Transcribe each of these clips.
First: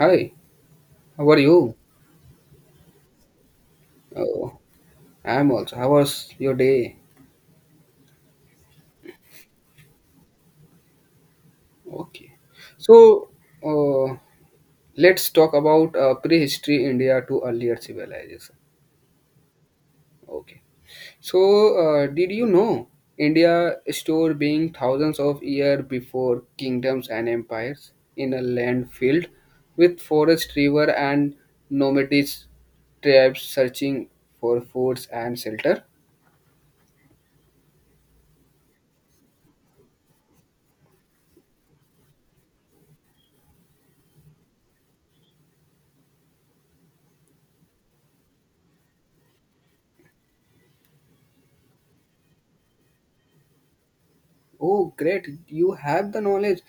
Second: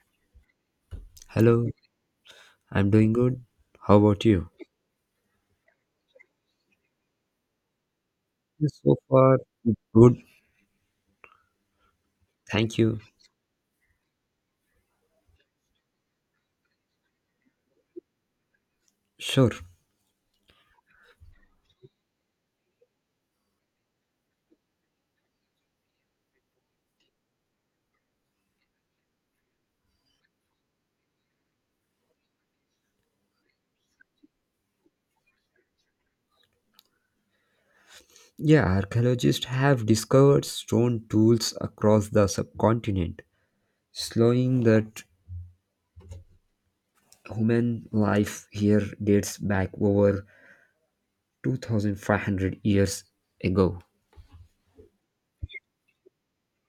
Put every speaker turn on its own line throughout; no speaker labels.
Hi, how are
Hello,
you?
I'm doing good. How about you?
Oh, I'm also. How was your day?
So far, good.
Okay.
Thank you.
So, uh, let's talk about prehistory India to earlier civilization.
Sure.
Okay. So, did you know India store being thousands of years before kingdoms and empires in a land filled with forest, river, and nomadic tribes searching for foods and shelter?
Yeah, archaeologists have discovered stone tools across the subcontinent, slowing that human life here dates back over 2500 years ago.
Oh, great! You have the knowledge.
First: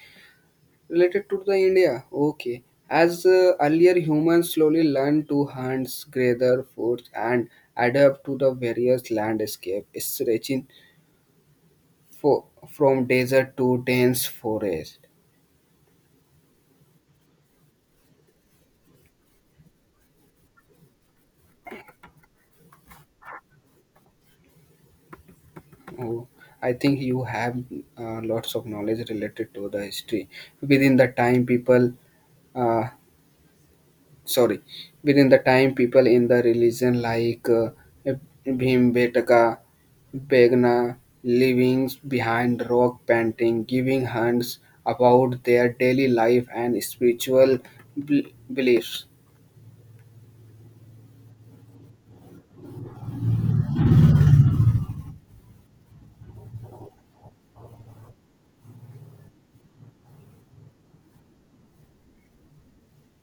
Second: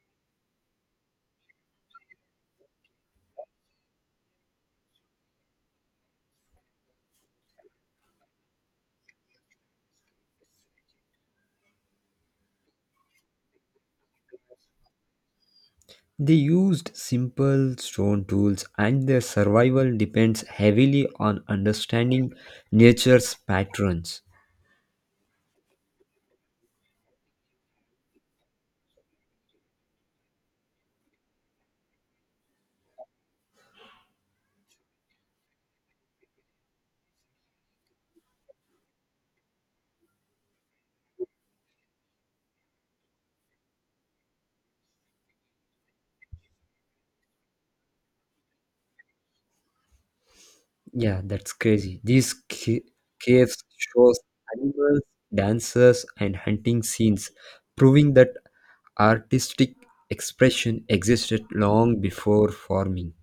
Related to the India, okay. As earlier humans slowly learn to hunt, gather food, and adapt to the various landscape, stretching for from desert to dense forest.
They used simple stone tools, and their survival depends heavily on understanding nature's patterns.
Oh, I think you have lots of knowledge related to the history. Within the time, people. Uh, sorry, within the time people in the religion like Bhimbetka Begna leaving behind rock painting, giving hands about their daily life and spiritual bel- beliefs.
Yeah, that's crazy. Caves shows animals, dancers, and hunting scenes, proving that artistic expression existed long before farming.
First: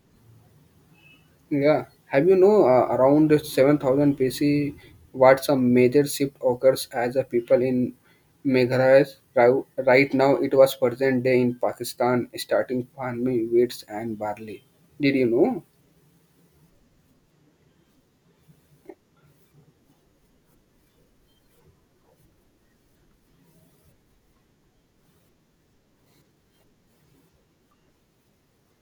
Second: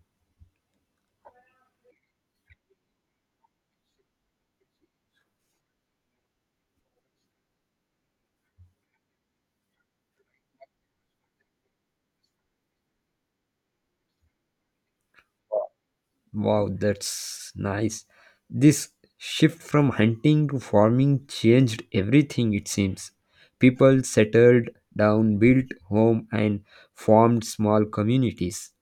Yeah, have you know around 7000 BC what's a major shift occurs as a people in Meghalaya right now it was present day in Pakistan starting farming wheats and barley. Did you know?
Wow, that's nice. This shift from hunting to farming changed everything, it seems. People settled down, built home, and formed small communities.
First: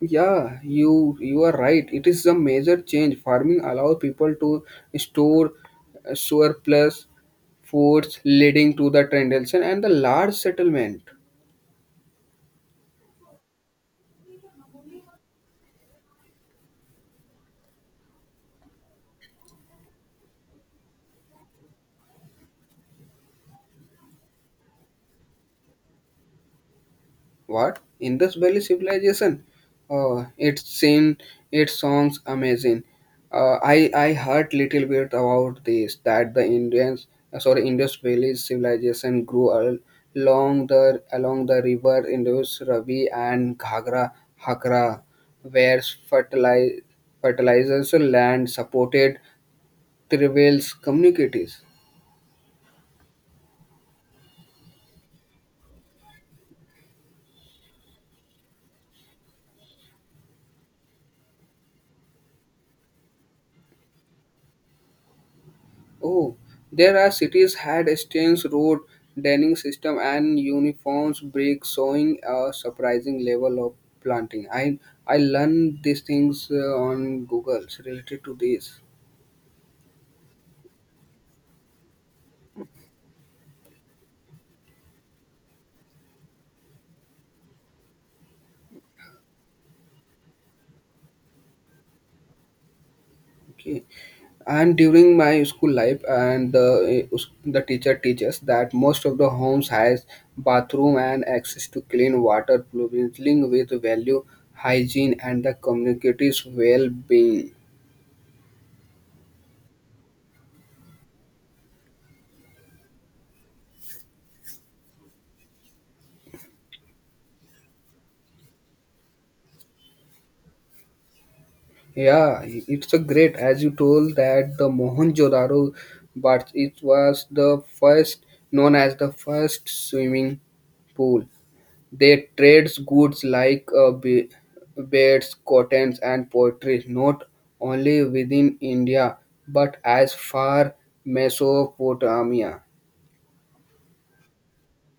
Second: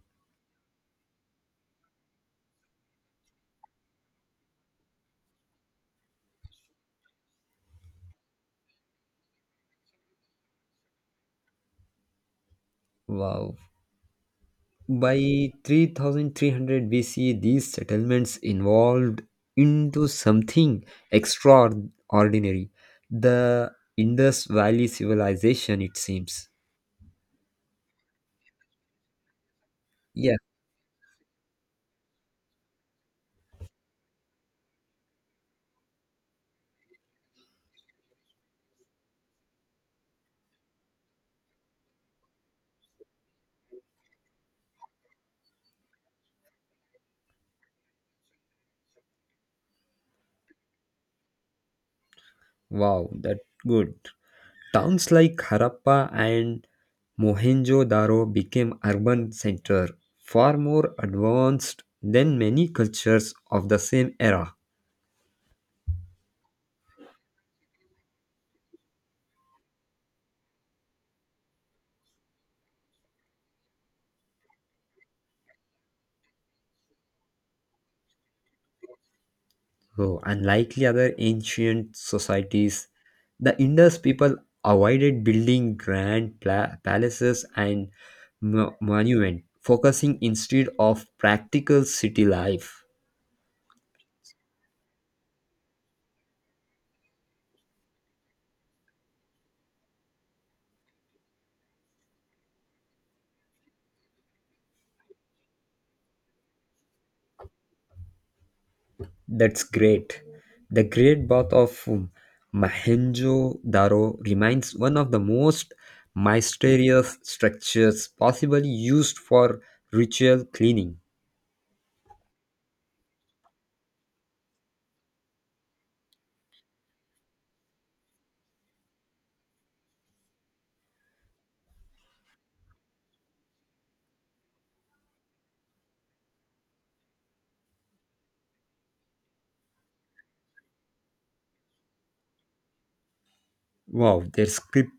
Yeah, you are right. It is a major change. Farming allow people to store surplus foods, leading to the transaction and the large settlement.
Wow. By 3300 BC, these settlements evolved into something extraordinary. The Indus Valley civilization, it seems.
What? Indus Valley Civilization?
Yeah,
It's seen its songs amazing. I heard little bit about this that the Indians sorry Indus Valley Civilization grew along the river Indus, Ravi and Ghagra Hakra, where fertilize, fertilizers land supported tribal communities.
wow, that good. Towns like Harappa and Mohenjo-daro became urban center, far more advanced than many cultures of the same era.
Oh, there are cities had exchange road denning system and uniforms break showing a surprising level of planting. I learned these things on Google related to this.
Oh, unlikely other ancient societies, the Indus people avoided building palaces and monuments, focusing instead of practical city life.
Okay, and during my school life, and the the teacher teaches that most of the homes has bathroom and access to clean water, linked with value, hygiene, and the community's well-being.
That's great. The Great Bath of Mahenjo-daro remains one of the most mysterious structures possibly used for ritual cleaning.
Yeah, it's a great as you told that the Mohenjo-daro, but it was the first known as the first swimming pool. They trades goods like beds, cottons, and pottery not only within India but as far Mesopotamia.
Wow, their script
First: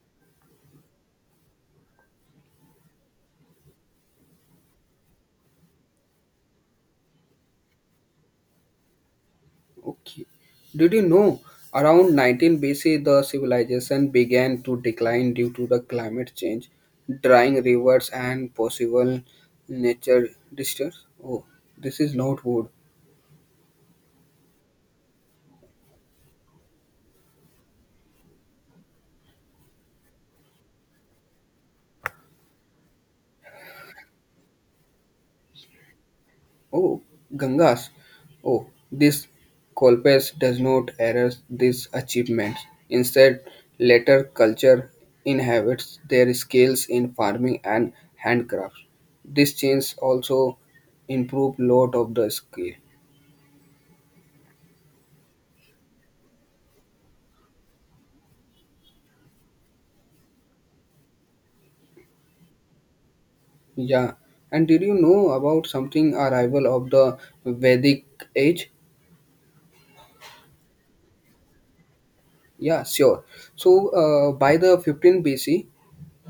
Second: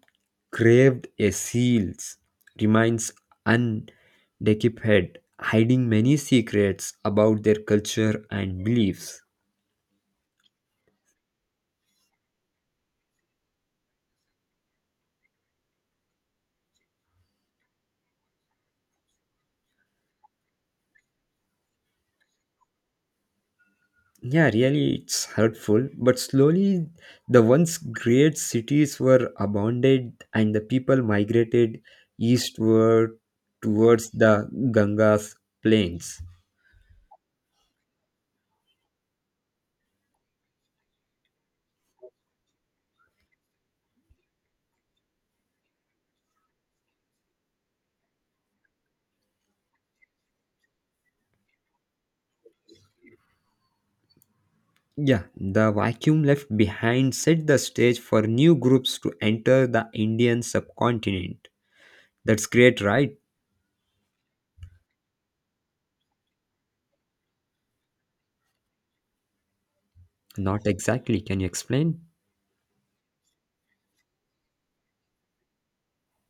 craved a seals, remains undeciphered, hiding many secrets about their culture and beliefs.
Okay. Did you know around 19 BC the civilization began to decline due to the climate change, drying rivers and possible nature disasters? Oh, this is not wood.
Yeah, really, it's hurtful, but slowly the once great cities were abandoned and the people migrated eastward towards the Ganga's plains.
Oh, Gangas. Oh, this Colpes does not erase these achievements. Instead, later culture inhabits their skills in farming and handcrafts. This change also improved lot of the skill.
Yeah, the vacuum left behind set the stage for new groups to enter the Indian subcontinent. That's great, right?
Yeah, and did you know about something arrival of the Vedic age?
Not exactly. Can you explain?
Yeah, sure. So by the 15 BC,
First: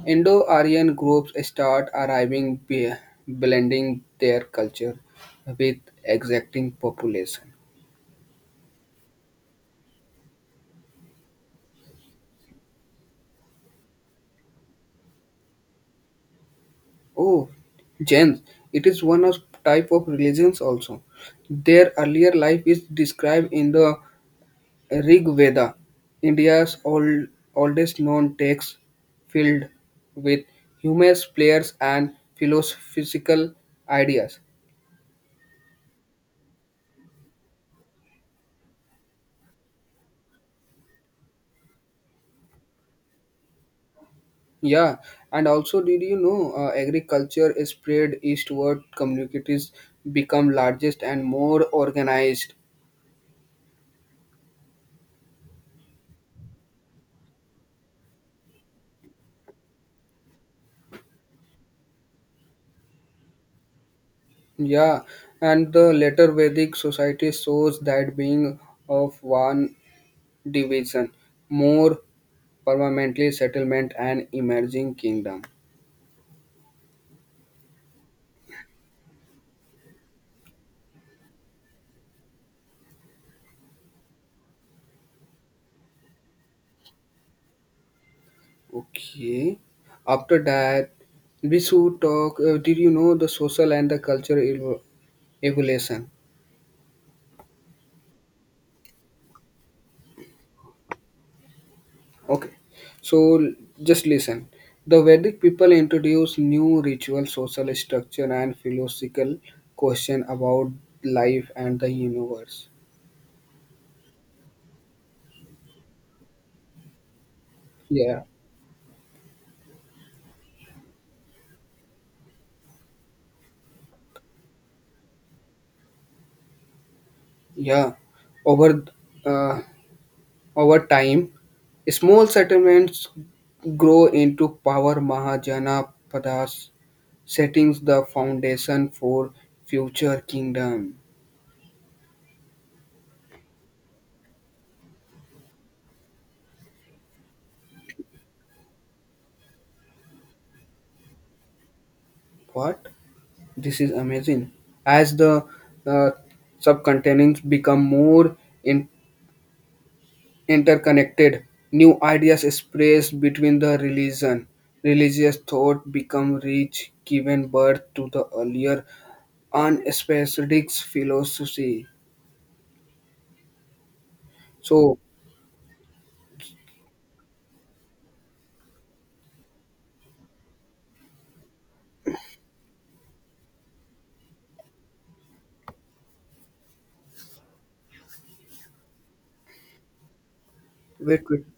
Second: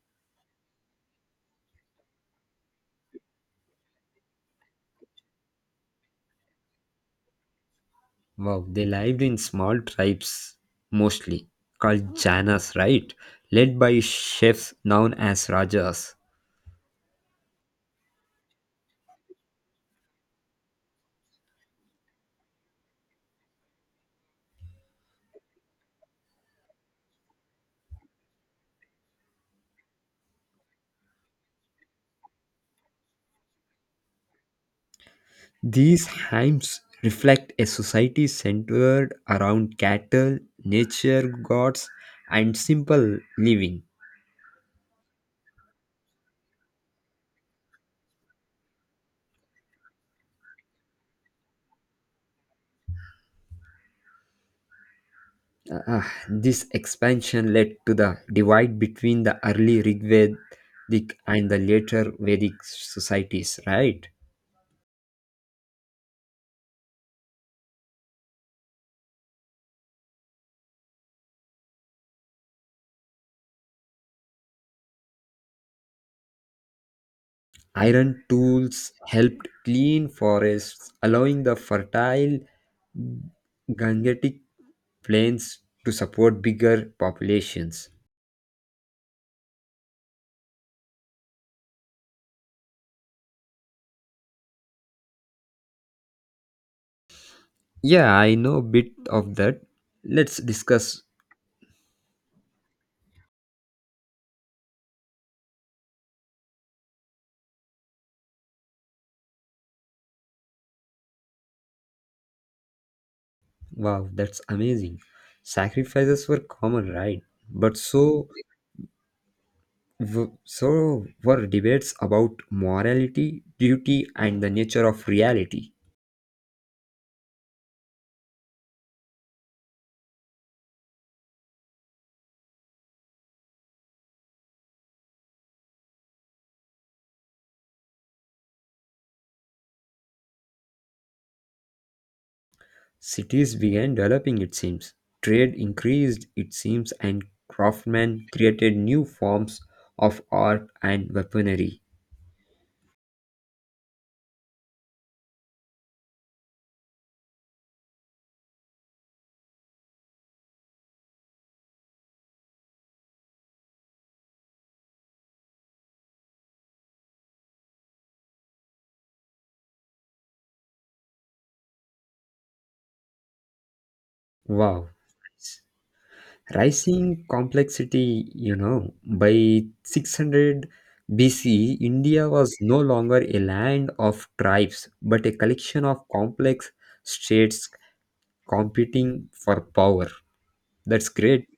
Indo-Aryan groups start arriving, blending their culture with exacting population.
Wow, they lived in small tribes, mostly called Janas, right? Led by chefs known as Rajas.
Oh, Jains, it is one of type of religions also. Their earlier life is described in the Rig Veda, India's oldest known text filled with humorous players and philosophical ideas.
These hymns reflect a society centered around cattle, nature gods, and simple living.
Yeah, and also, did you know agriculture is spread eastward? Communities become largest and more organized.
Ah, this expansion led to the divide between the early Rigvedic and the later Vedic societies, right?
Yeah, and the later Vedic society shows that being of one division, more permanently settlement and emerging kingdom.
Iron tools helped clean forests, allowing the fertile Gangetic plains to support bigger populations.
Okay. After that, we should talk. Did you know the social and the cultural evolution?
Yeah, I know a bit of that. Let's discuss.
Okay. So just listen. The Vedic people introduced new ritual, social structure, and philosophical question about life and the universe.
Wow, that's amazing. Sacrifices were common, right? But
Yeah,
so were debates about morality, duty, and the nature of reality.
yeah. Over uh, over time, small settlements grow into power Mahajana padas settings the foundation for future kingdom.
Cities began developing it seems, trade increased it seems and craftsmen created new forms of art and weaponry.
What? This is amazing. As the uh, subcontinents become more in- interconnected, new ideas expressed between the religion. Religious thought become rich, giving birth to the earlier unspecific philosophy.
Wow.
So,
Rising complexity, you know, by 600 BC, India was no longer a land of tribes but a collection of complex states competing for power. That's
wait, wait.
great.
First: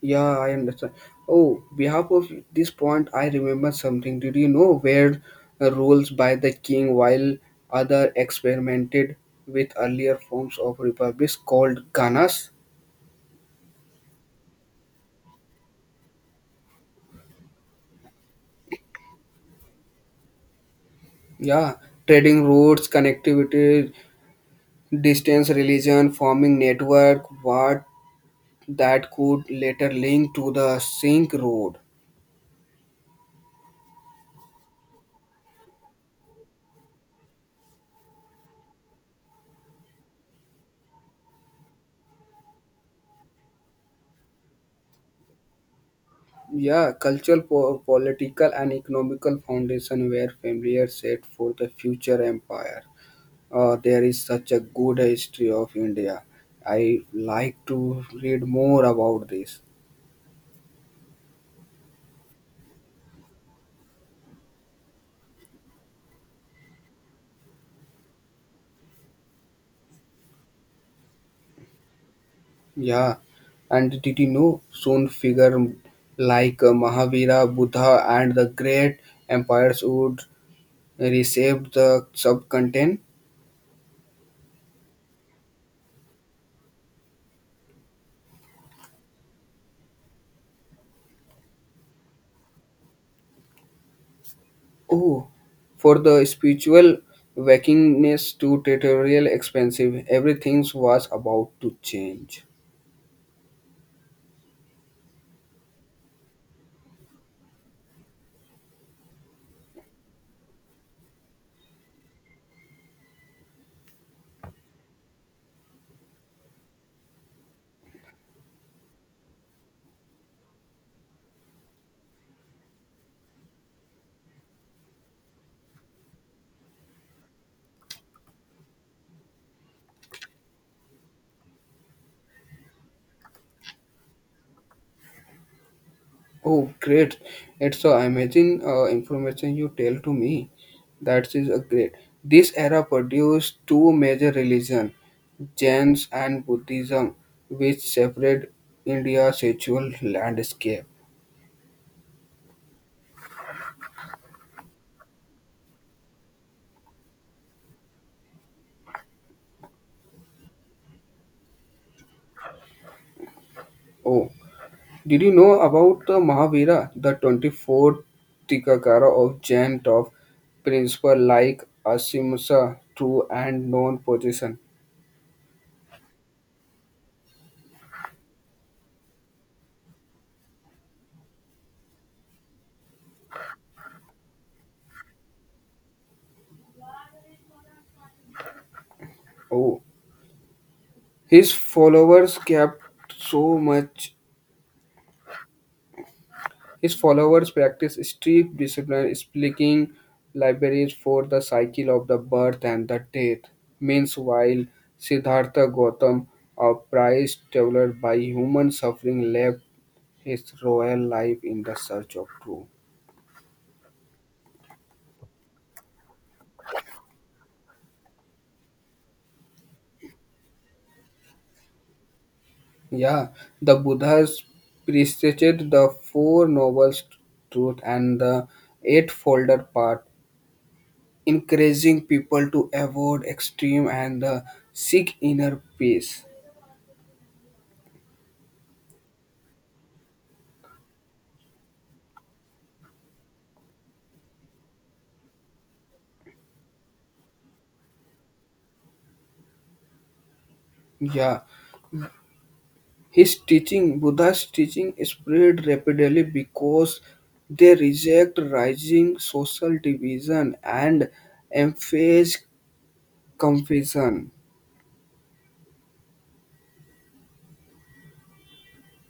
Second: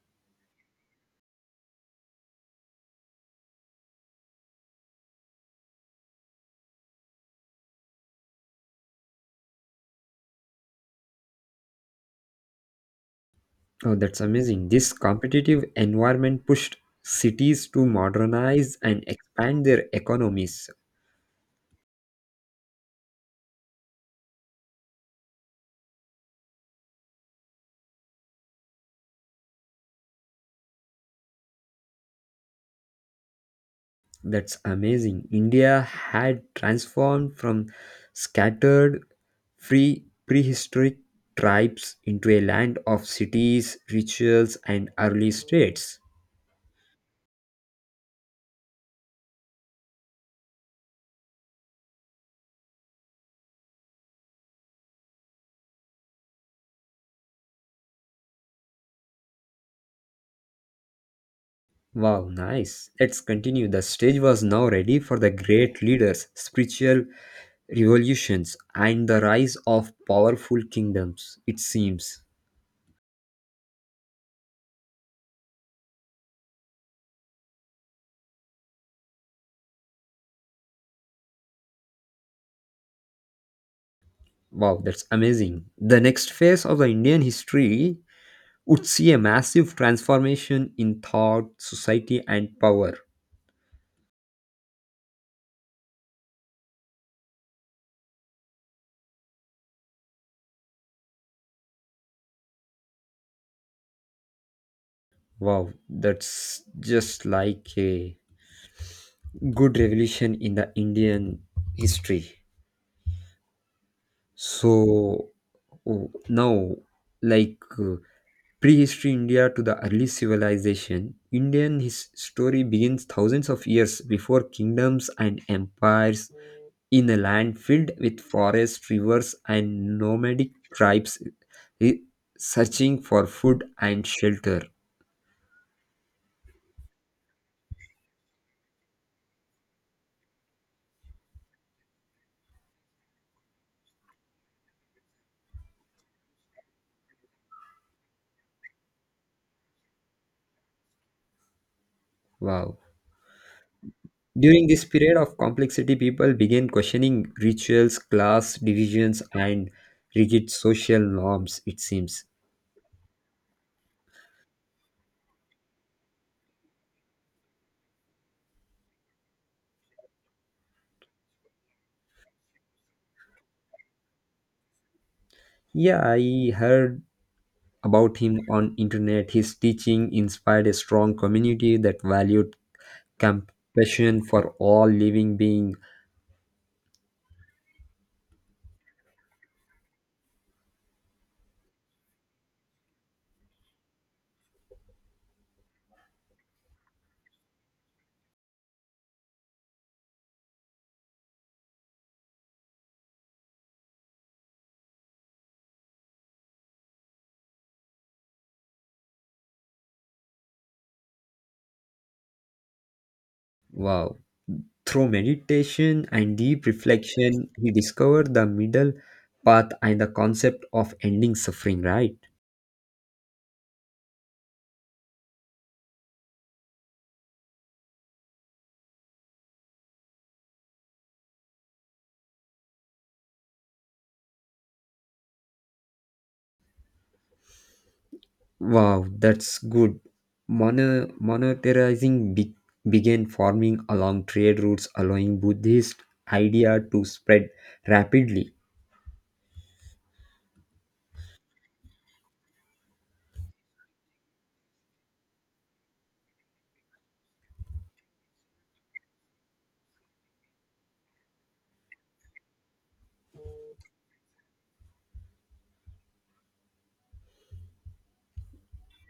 Yeah, I understand. Oh, behalf of this point, I remember something. Did you know where rules by the king while other experimented with earlier forms of republics called ganas?
Oh, that's amazing. This competitive environment pushed cities to modernize and expand their economies.
Yeah, trading routes, connectivity, distance, religion, forming network, what that could later link to the Silk Road.
That's amazing. India had transformed from scattered free prehistoric tribes into a land of cities, rituals, and early states.
Yeah, cultural, political, and economical foundation were familiar set for the future empire. There is such a good history of India. I like to read more about this.
Wow, nice. Let's continue. The stage was now ready for the great leaders, spiritual revolutions, and the rise of powerful kingdoms, it seems.
Yeah, and did you know soon figure like Mahavira, Buddha, and the great empires would reshape the subcontinent?
Wow, that's amazing. The next phase of the Indian history would see a massive transformation in thought, society, and power.
Oh, for the spiritual wakingness to territorial expensive, everything was about to change.
Wow, that's just like a good revolution in the Indian history. So oh, now, like uh, prehistory India to the early civilization, Indian his story begins thousands of years before kingdoms and empires in a land filled with forests, rivers, and nomadic tribes re- searching for food and shelter.
Oh, great. It's so amazing information you tell to me. That is a great. This era produced two major religions, Jains and Buddhism, which separated India's sexual landscape.
Wow. During this period of complexity, people began questioning rituals, class divisions, and rigid social norms, it seems.
Oh, did you know about the Mahavira, the 24th Tikakara of Jain top principle like Asimsa, true and non-possession?
Yeah, I heard about him on internet. His teaching inspired a strong community that valued compassion for all living being.
Oh, his followers kept so much. His followers practice strict discipline, speaking libraries for the cycle of the birth and the death. Meanwhile, Siddhartha Gautam, a prized traveler by human suffering, left his royal life in the search of truth.
Wow. Through meditation and deep reflection, he discovered the middle path and the concept of ending suffering, right?
Yeah, the Buddhas preached the Four Noble Truths and the eightfold Path, encouraging people to avoid extreme and seek inner peace.
Wow, that's good. Monetizing began forming along trade routes, allowing Buddhist idea to spread rapidly.
Yeah, Buddha's teaching spread rapidly because they reject rising social division and emphasize compassion.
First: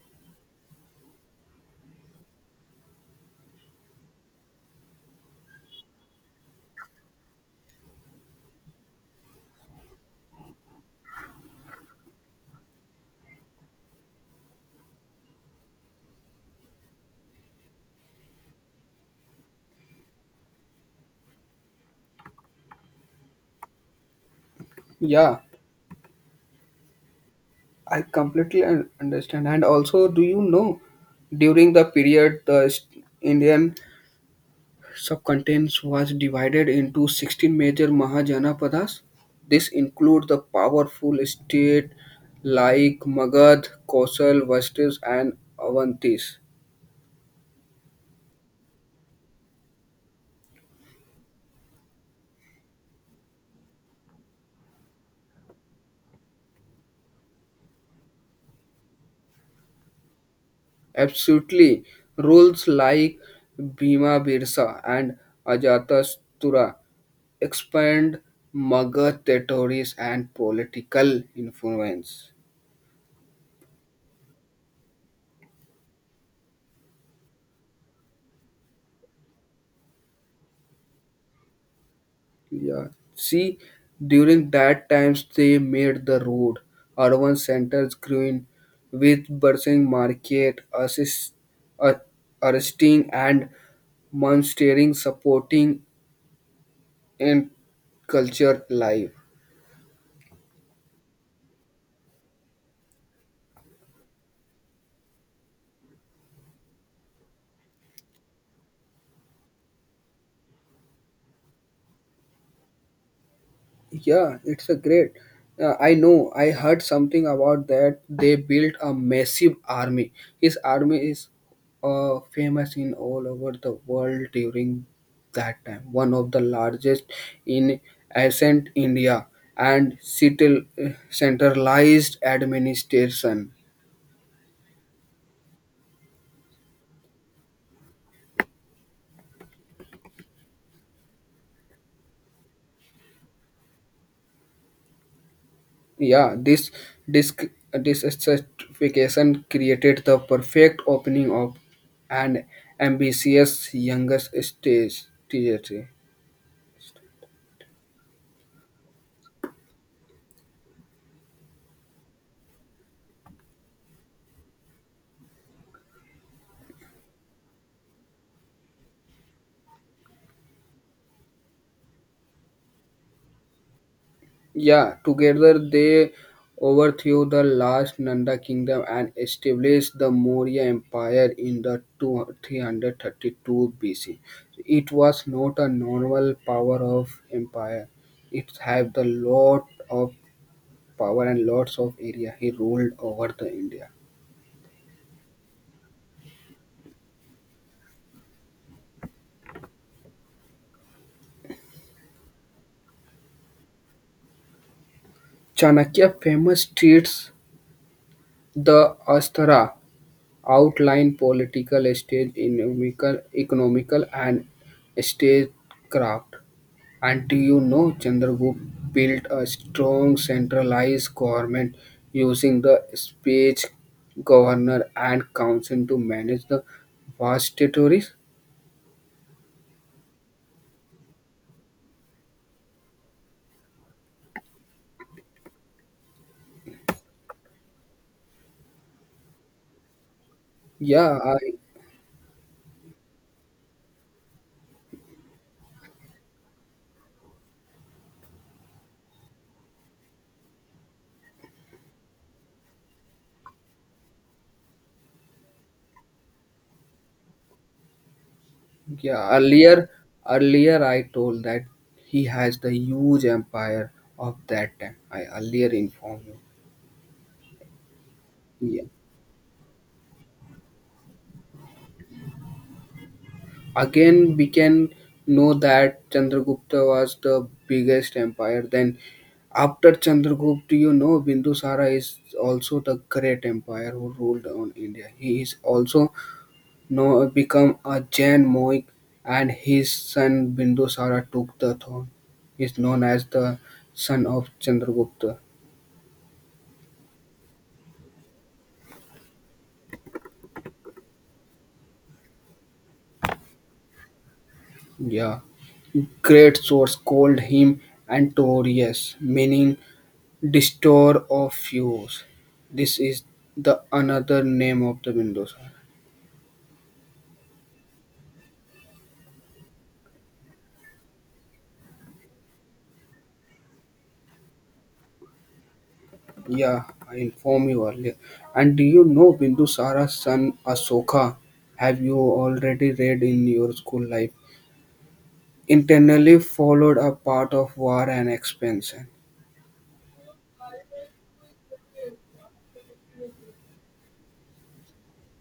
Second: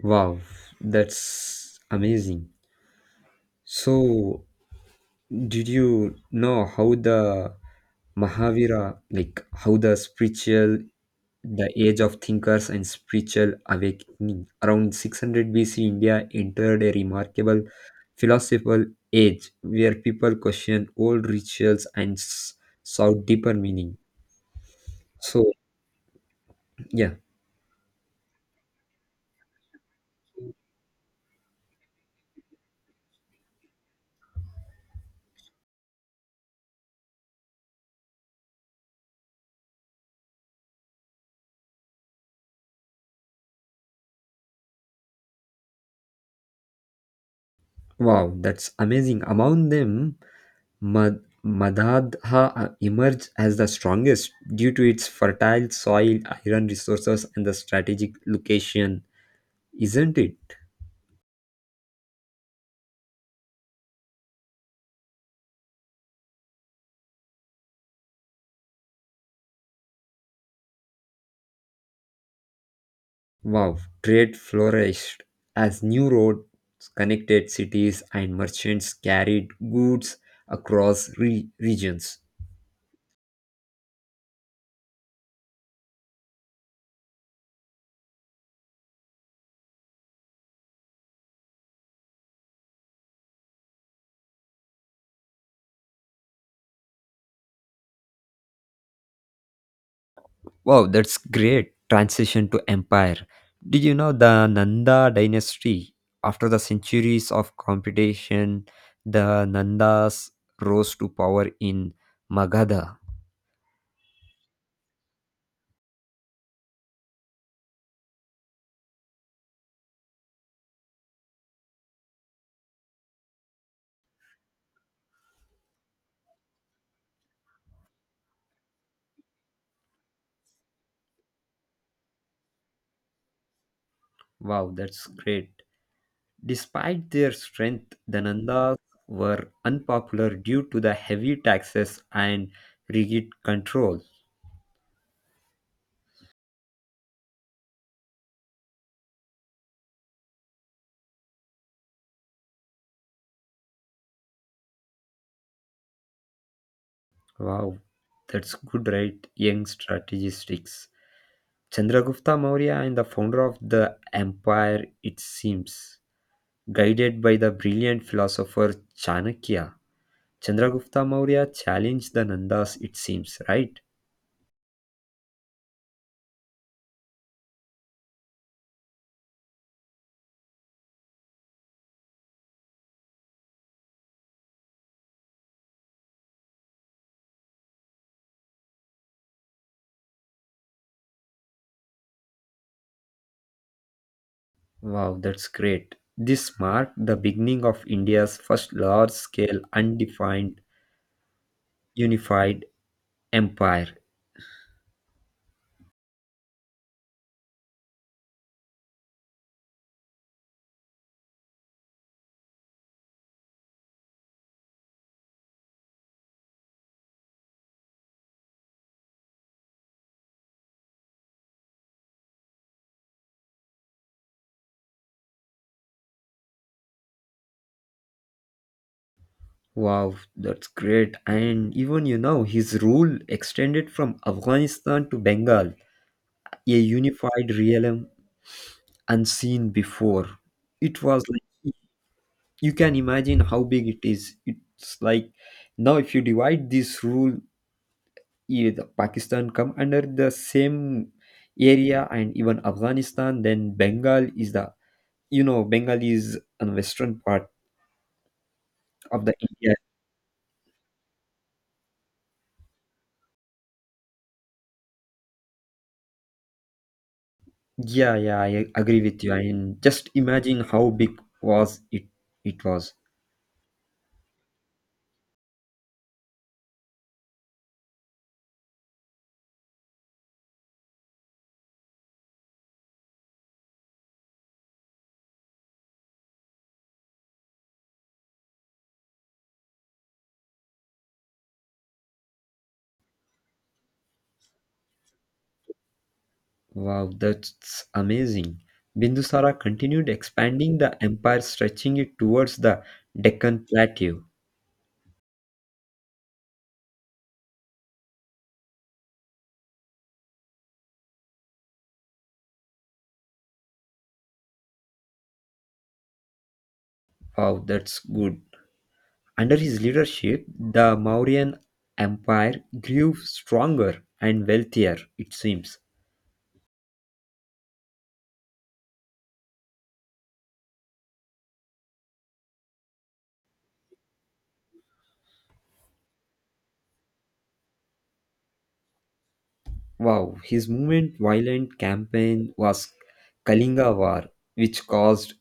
Wow, that's amazing. So, did you know how the Mahavira, like how the spiritual the age of thinkers and spiritual awakening. Around 600 BC, India entered a remarkable philosophical age where people questioned old rituals and sought deeper meaning.
Yeah,
So, yeah,
I completely understand. And also, do you know, during the period, Indian subcontinent was divided into 16 major Mahajanapadas. This include the powerful state like Magad, Kosal, Vastis, and Avantis.
wow, that's amazing. Among them, Madhadha emerged as the strongest due to its fertile soil, iron resources, and the strategic location, isn't it?
Absolutely. Roles like Bhima Birsa and Ajatasattu expand Magad territories and political influence.
Wow, trade flourished as new roads connected cities and merchants carried goods across regions.
Yeah. See, during that times they made the road. Urban centers grew in with bustling market, assist, uh, arresting and monstering supporting and culture life.
Wow, that's great transition to empire. Did you know the Nanda dynasty? After the centuries of competition, the Nandas rose to power in Magadha.
Yeah, it's a great. I know. I heard something about that. They built a massive army. His army is famous in all over the world during that time. One of the largest in ancient India and centralized administration.
Wow, that's great. Despite their strength, the Nandas were unpopular due to the heavy taxes and rigid control.
Yeah, disc this certification created the perfect opening of an ambitious youngest stage. TJT.
Wow, that's good, right? Young strategistics. Chandragupta Maurya and the founder of the empire, it seems, guided by the brilliant philosopher Chanakya. Chandragupta Maurya challenged the Nandas, it seems, right?
Yeah, together they overthrew the last Nanda kingdom and established the Maurya Empire in the 2 332 BC. It was not a normal power of empire. It had the lot of power and lots of area. He ruled over the India.
Wow, that's great. This marked the beginning of India's first large scale undefined unified empire.
Chanakya famous treats the Asthara outline political stage, economical and statecraft. And do you know Chandragupta built a strong centralized government using the speech governor and council to manage the vast territories?
Wow, that's great. And even you know, his rule extended from Afghanistan to Bengal, a unified realm unseen before. It
Yeah,
was like you can imagine how big it is. It's like now if you divide this rule, eh, the Pakistan come under the same area and even Afghanistan, then Bengal is the you know, Bengal is on western part of
yeah.
the India.
Earlier, I told that he has the huge empire of that time. I earlier informed you.
Yeah, yeah, I
Yeah.
agree with you. And just imagine how big was it was.
Again we can know that Chandragupta was the biggest empire. Then after Chandragupta, you know Bindusara is also the great empire who ruled on India. He is also know become a Jain monk, and his son Bindusara took the throne. He is known as the son of Chandragupta.
Wow, that's amazing. Bindusara continued expanding the empire, stretching it towards the Deccan Plateau.
Yeah, great source called him Antorius, meaning Store of Fuse. This is the another name of the Windows.
Wow, that's good. Under his leadership, the Mauryan Empire grew stronger and wealthier, it seems.
Yeah, I informed you earlier. And do you know Bindusara's son Asoka? Have you already read in your school life? Internally followed a path of war and expansion.
Wow, his movement violent campaign was Kalinga War, which caused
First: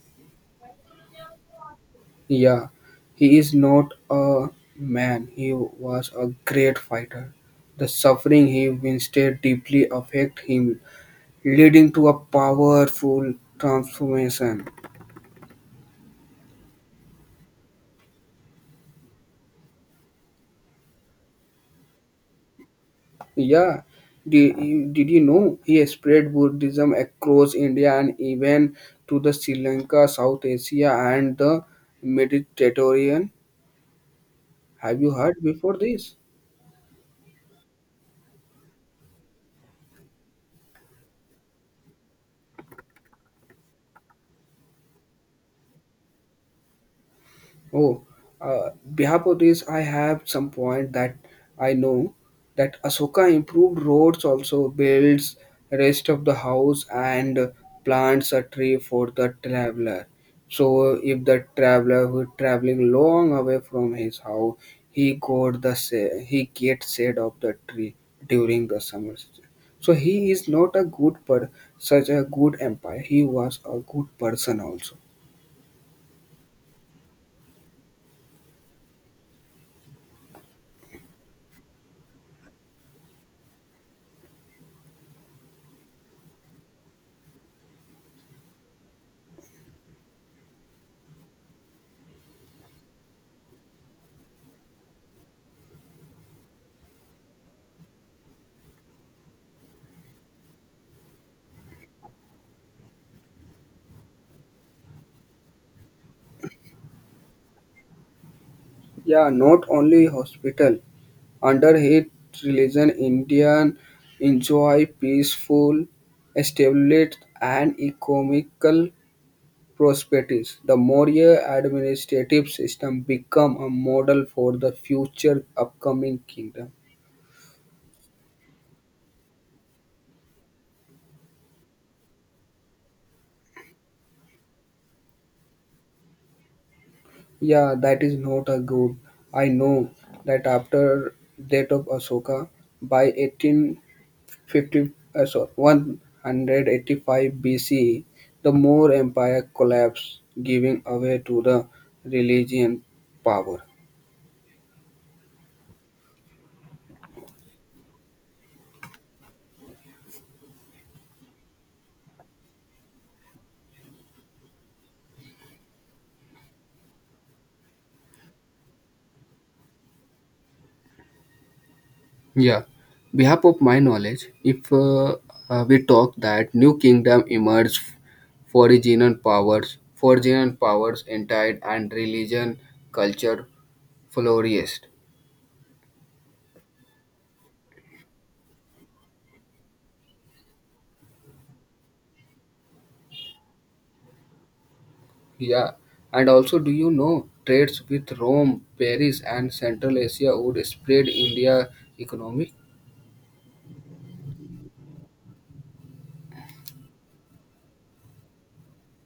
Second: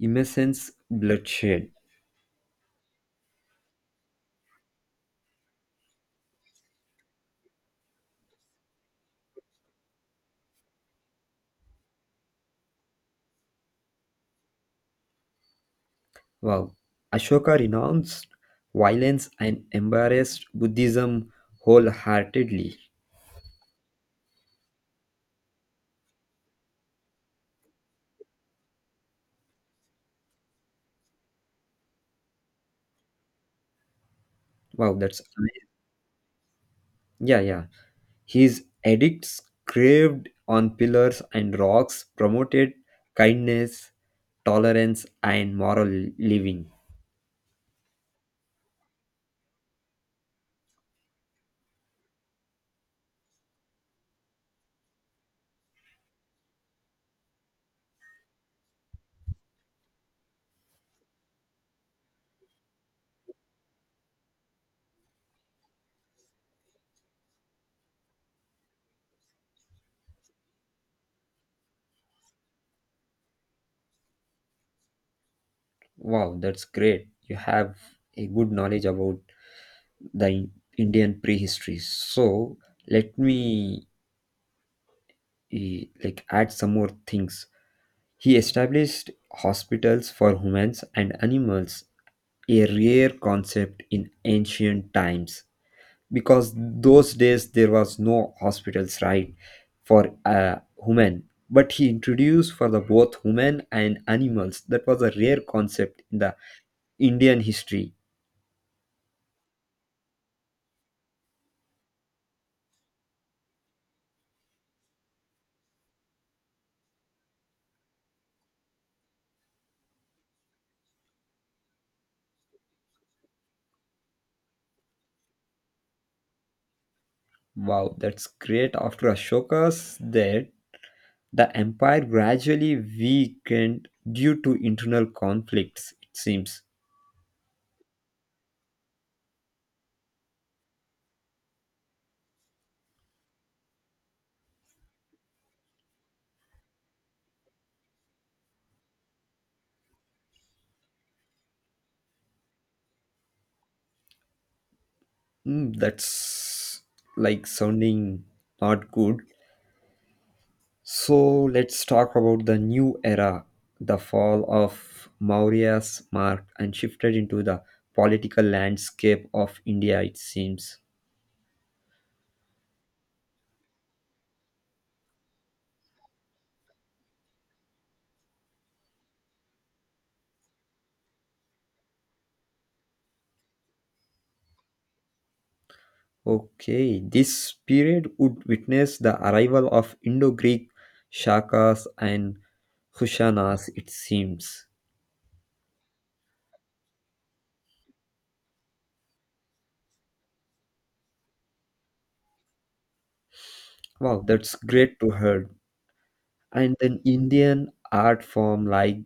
immense bloodshed.
Yeah, he is not a man. He was a great fighter. The suffering he withstood deeply affect him, leading to a powerful transformation.
Wow. Ashoka renounced violence and embraced Buddhism wholeheartedly.
Yeah, did did you know he spread Buddhism across India and even to the Sri Lanka, South Asia, and the Mediterranean?
Wow,
Have you
that's
heard
amazing.
before this?
Yeah, yeah. His edicts carved on pillars and rocks promoted kindness, tolerance, and moral living.
Oh, uh, behalf of this, I have some point that I know that Ahsoka improved roads, also builds rest of the house and plants a tree for the traveler. So if the traveler who is traveling long away from his house, he got he gets shade of the tree during the summer season. So he is not a good per such a good empire. He was a good person also.
Wow, that's great. You have a good knowledge about the In- Indian prehistory. So let me add some more things. He established hospitals for humans and animals, a rare concept in ancient times because those days there was no hospitals right for human but he introduced for the both human and animals. That was a rare concept in the Indian history.
Yeah, not only hospital. Under his religion, Indians enjoy peaceful, stability and economical prosperity. The Maurya administrative system became a model for the future upcoming kingdom.
Wow, that's great. After Ashoka's death, the empire gradually weakened due to internal conflicts, it seems.
Yeah, that is not a good. I know that after death of Ashoka by 18 50, 185 BCE, the Moor Empire collapsed, giving away to the religion power.
Mm, that's like sounding not good. So let's talk about the new era. The fall of Maurya's mark and shifted into the political landscape of India, it seems.
Yeah, behalf of my knowledge, if we talk that new kingdom emerged, foreign powers entered and religion, culture flourished.
Okay, this period would witness the arrival of Indo Greek Shakas and Kushanas, it seems.
Yeah, and also do you know trades with Rome, Paris, and Central Asia would spread India economy?
Wow, that's great to hear. And then Indian art form like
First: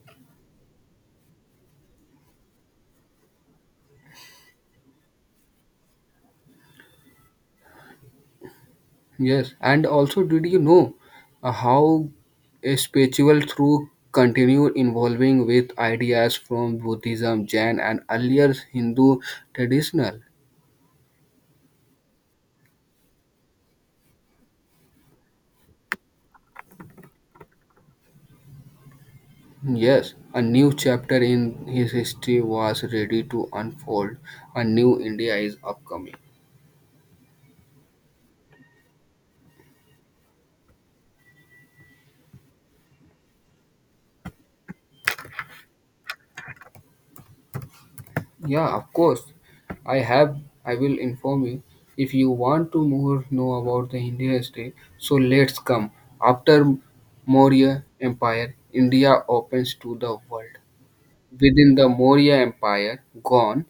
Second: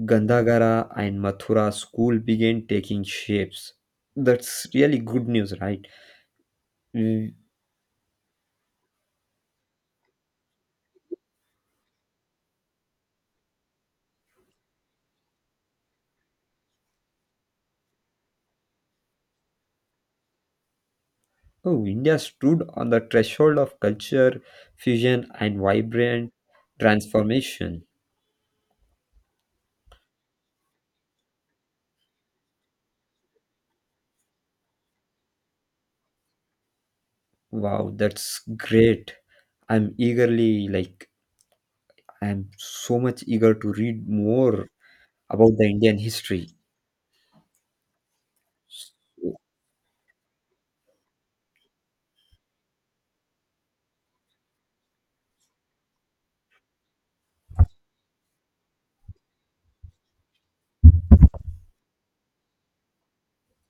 Gandhagara and Mathura school began taking shapes. That's really good news, right? Mm.
Yes, and also, did you know how a spiritual through continue involving with ideas from Buddhism, Jain, and earlier Hindu traditional?
Oh, India stood on the threshold of culture, fusion, and vibrant transformation.
Yes, a new chapter in his history was ready to unfold. A new India is upcoming.
Wow, that's great. I'm eagerly, like, I'm so much eager to read more about the Indian history.
Yeah, of course. I have. I will inform you if you want to more know about the Indian history. So let's come. After Maurya Empire, India opens to the world. Within the Maurya Empire, gone,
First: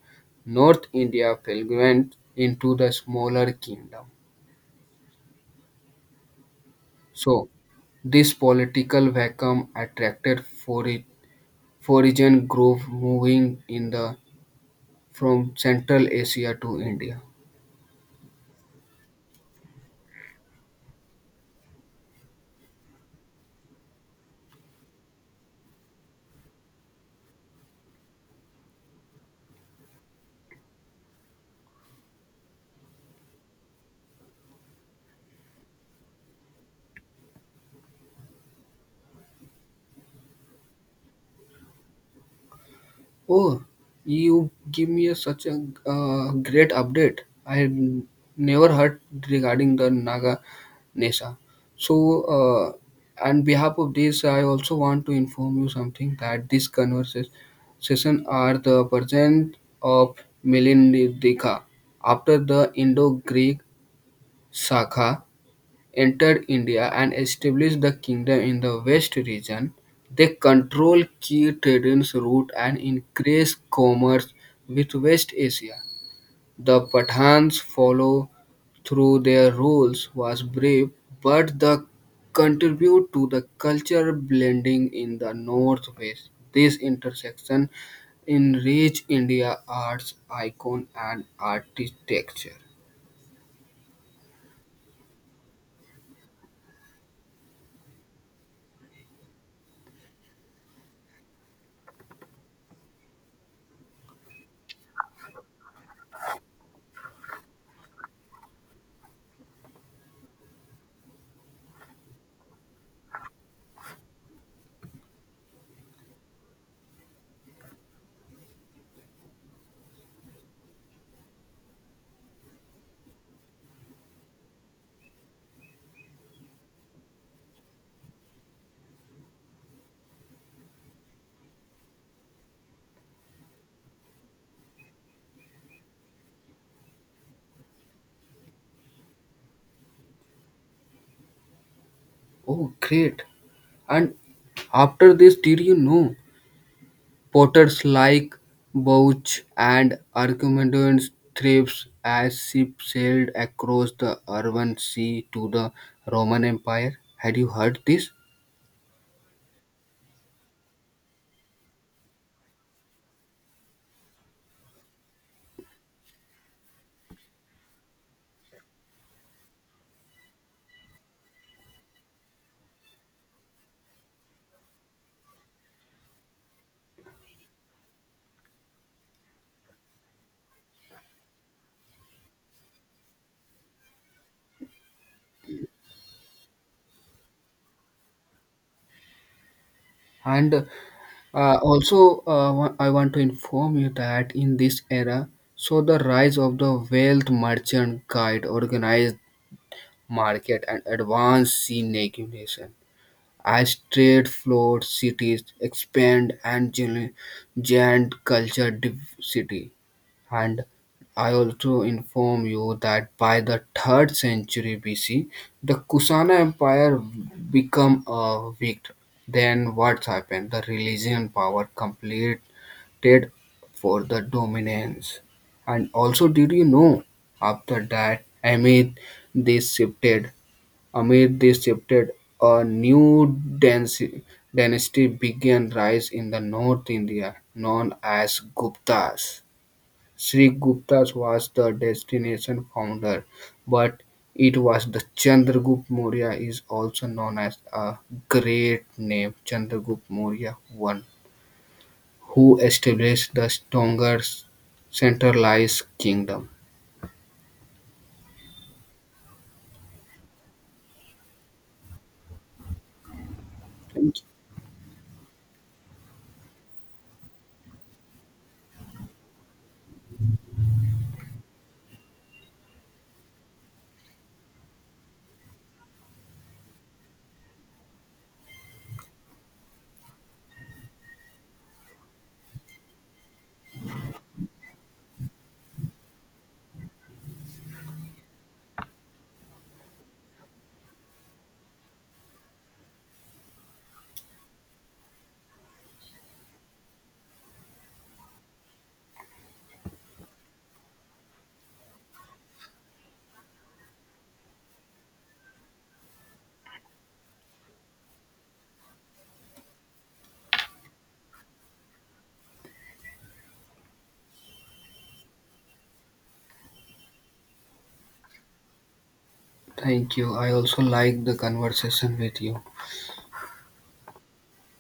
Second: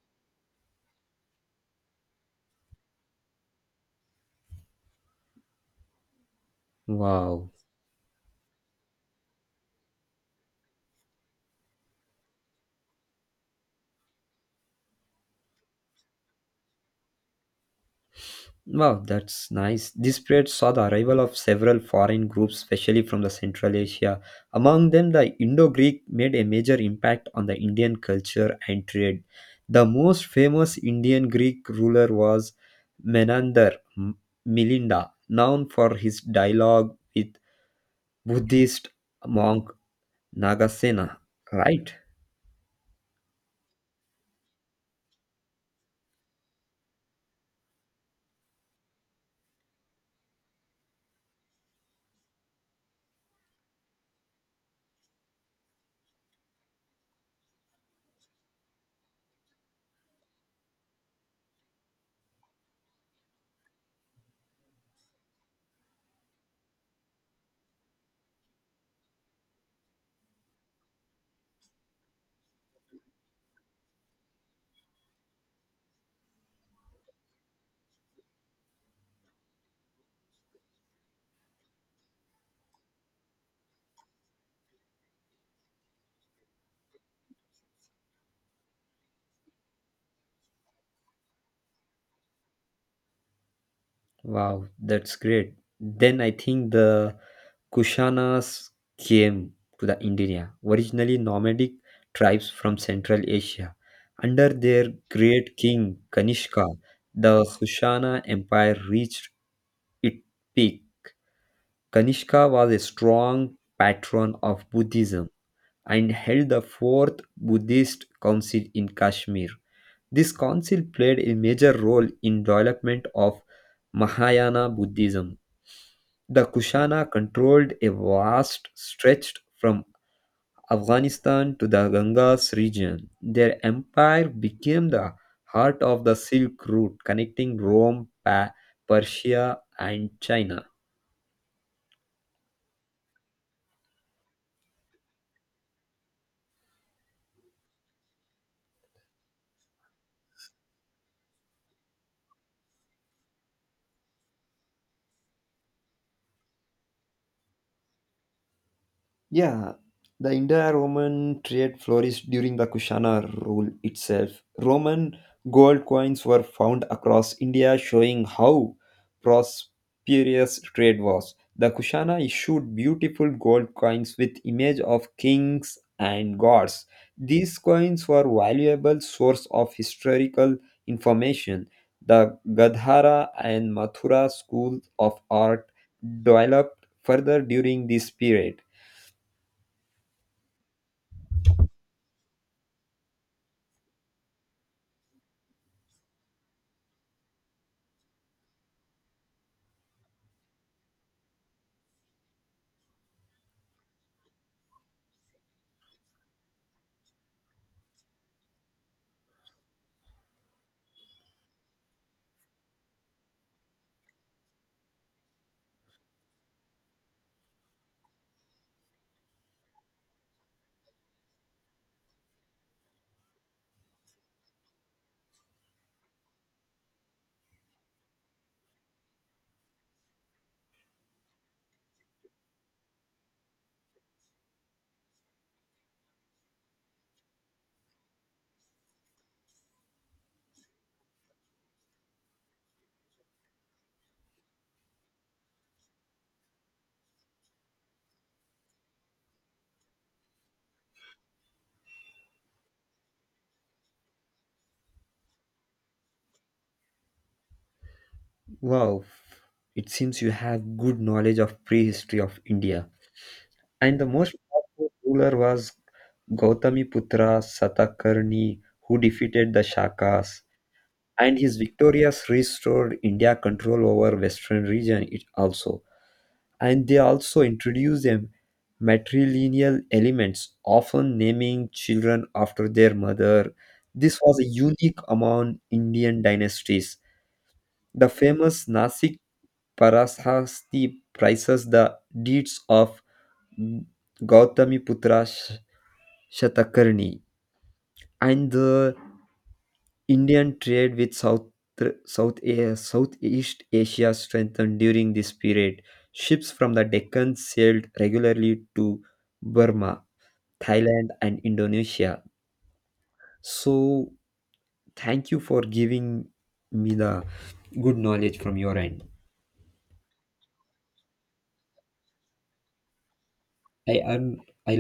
North India fragmented into the smaller kingdom. So
Wow.
this political vacuum attracted foreign groups moving in the from Central Asia to India.
Wow, that's nice. This period saw the arrival of several foreign groups, especially from the Central Asia. Among them, the Indo-Greek made a major impact on the Indian culture and trade. The most famous Indian Greek ruler was Menander M- Milinda, known for his dialogue with Buddhist monk Nagasena, right?
Oh, you give me a, such a great update. I had never heard regarding the Naga Nesa. So, on behalf of this, I also want to inform you something that these conversations are the present of Melindika after the Indo-Greek saga entered India and established the kingdom in the west region. They controlled key trading routes and increased commerce with West Asia. The Pathans follow through their rules was brave, but the contribute to the culture blending in the northwest. This intersection enrich India arts icon and architecture.
Wow, that's great. Then I think the Kushanas came to the India, originally nomadic tribes from Central Asia. Under their great king Kanishka, the Kushana Empire reached its peak. Kanishka was a strong patron of Buddhism and held the fourth Buddhist council in Kashmir. This council played a major role in development of Mahayana Buddhism. The Kushana controlled a vast stretch from Afghanistan to the Ganges region. Their empire became the heart of the Silk Route, connecting Rome, Persia, and China.
Oh, great! And after this, did you know potters like Bouch and Archimedes thrives as ships sailed across the urban sea to the Roman Empire? Had you heard this?
Yeah, the Indo-Roman trade flourished during the Kushana rule itself. Roman gold coins were found across India, showing how prosperous trade was. The Kushana issued beautiful gold coins with image of kings and gods. These coins were valuable source of historical information. The Gadhara and Mathura schools of art developed further during this period.
And I want to inform you that in this era, so the rise of the wealth merchant guide, organized market, and advanced sea navigation. As trade flowed, cities expand and giant culture diversity. And I also inform you that by the third century BC, the Kusana Empire become weak. Then what happened? The religion power completed for the dominance. And also, did you know after that, I mean, shifted amid this shifted, a new dynasty dynasty began rise in the North India, known as Guptas. Sri Guptas was the destination founder, but it was the Chandragupta Maurya is also known as a great name Chandragupta Maurya I, who established the stronger centralized kingdom.
Wow, it seems you have good knowledge of prehistory of India. And the most powerful ruler was Gautamiputra Satakarni, who defeated the Shakas, and his victorious restored India control over western region it also. And they also introduced them matrilineal elements, often naming children after their mother. This was a unique among Indian dynasties. The famous Nasik Parashasti praises the deeds of Gautamiputra Sh- Shatakarni and the Indian trade with Southeast Asia strengthened during this period. Ships from the Deccan sailed regularly to Burma, Thailand, and Indonesia. So, thank you for giving me the good knowledge from your end.
Thank you. I also like the conversation with you.
I am I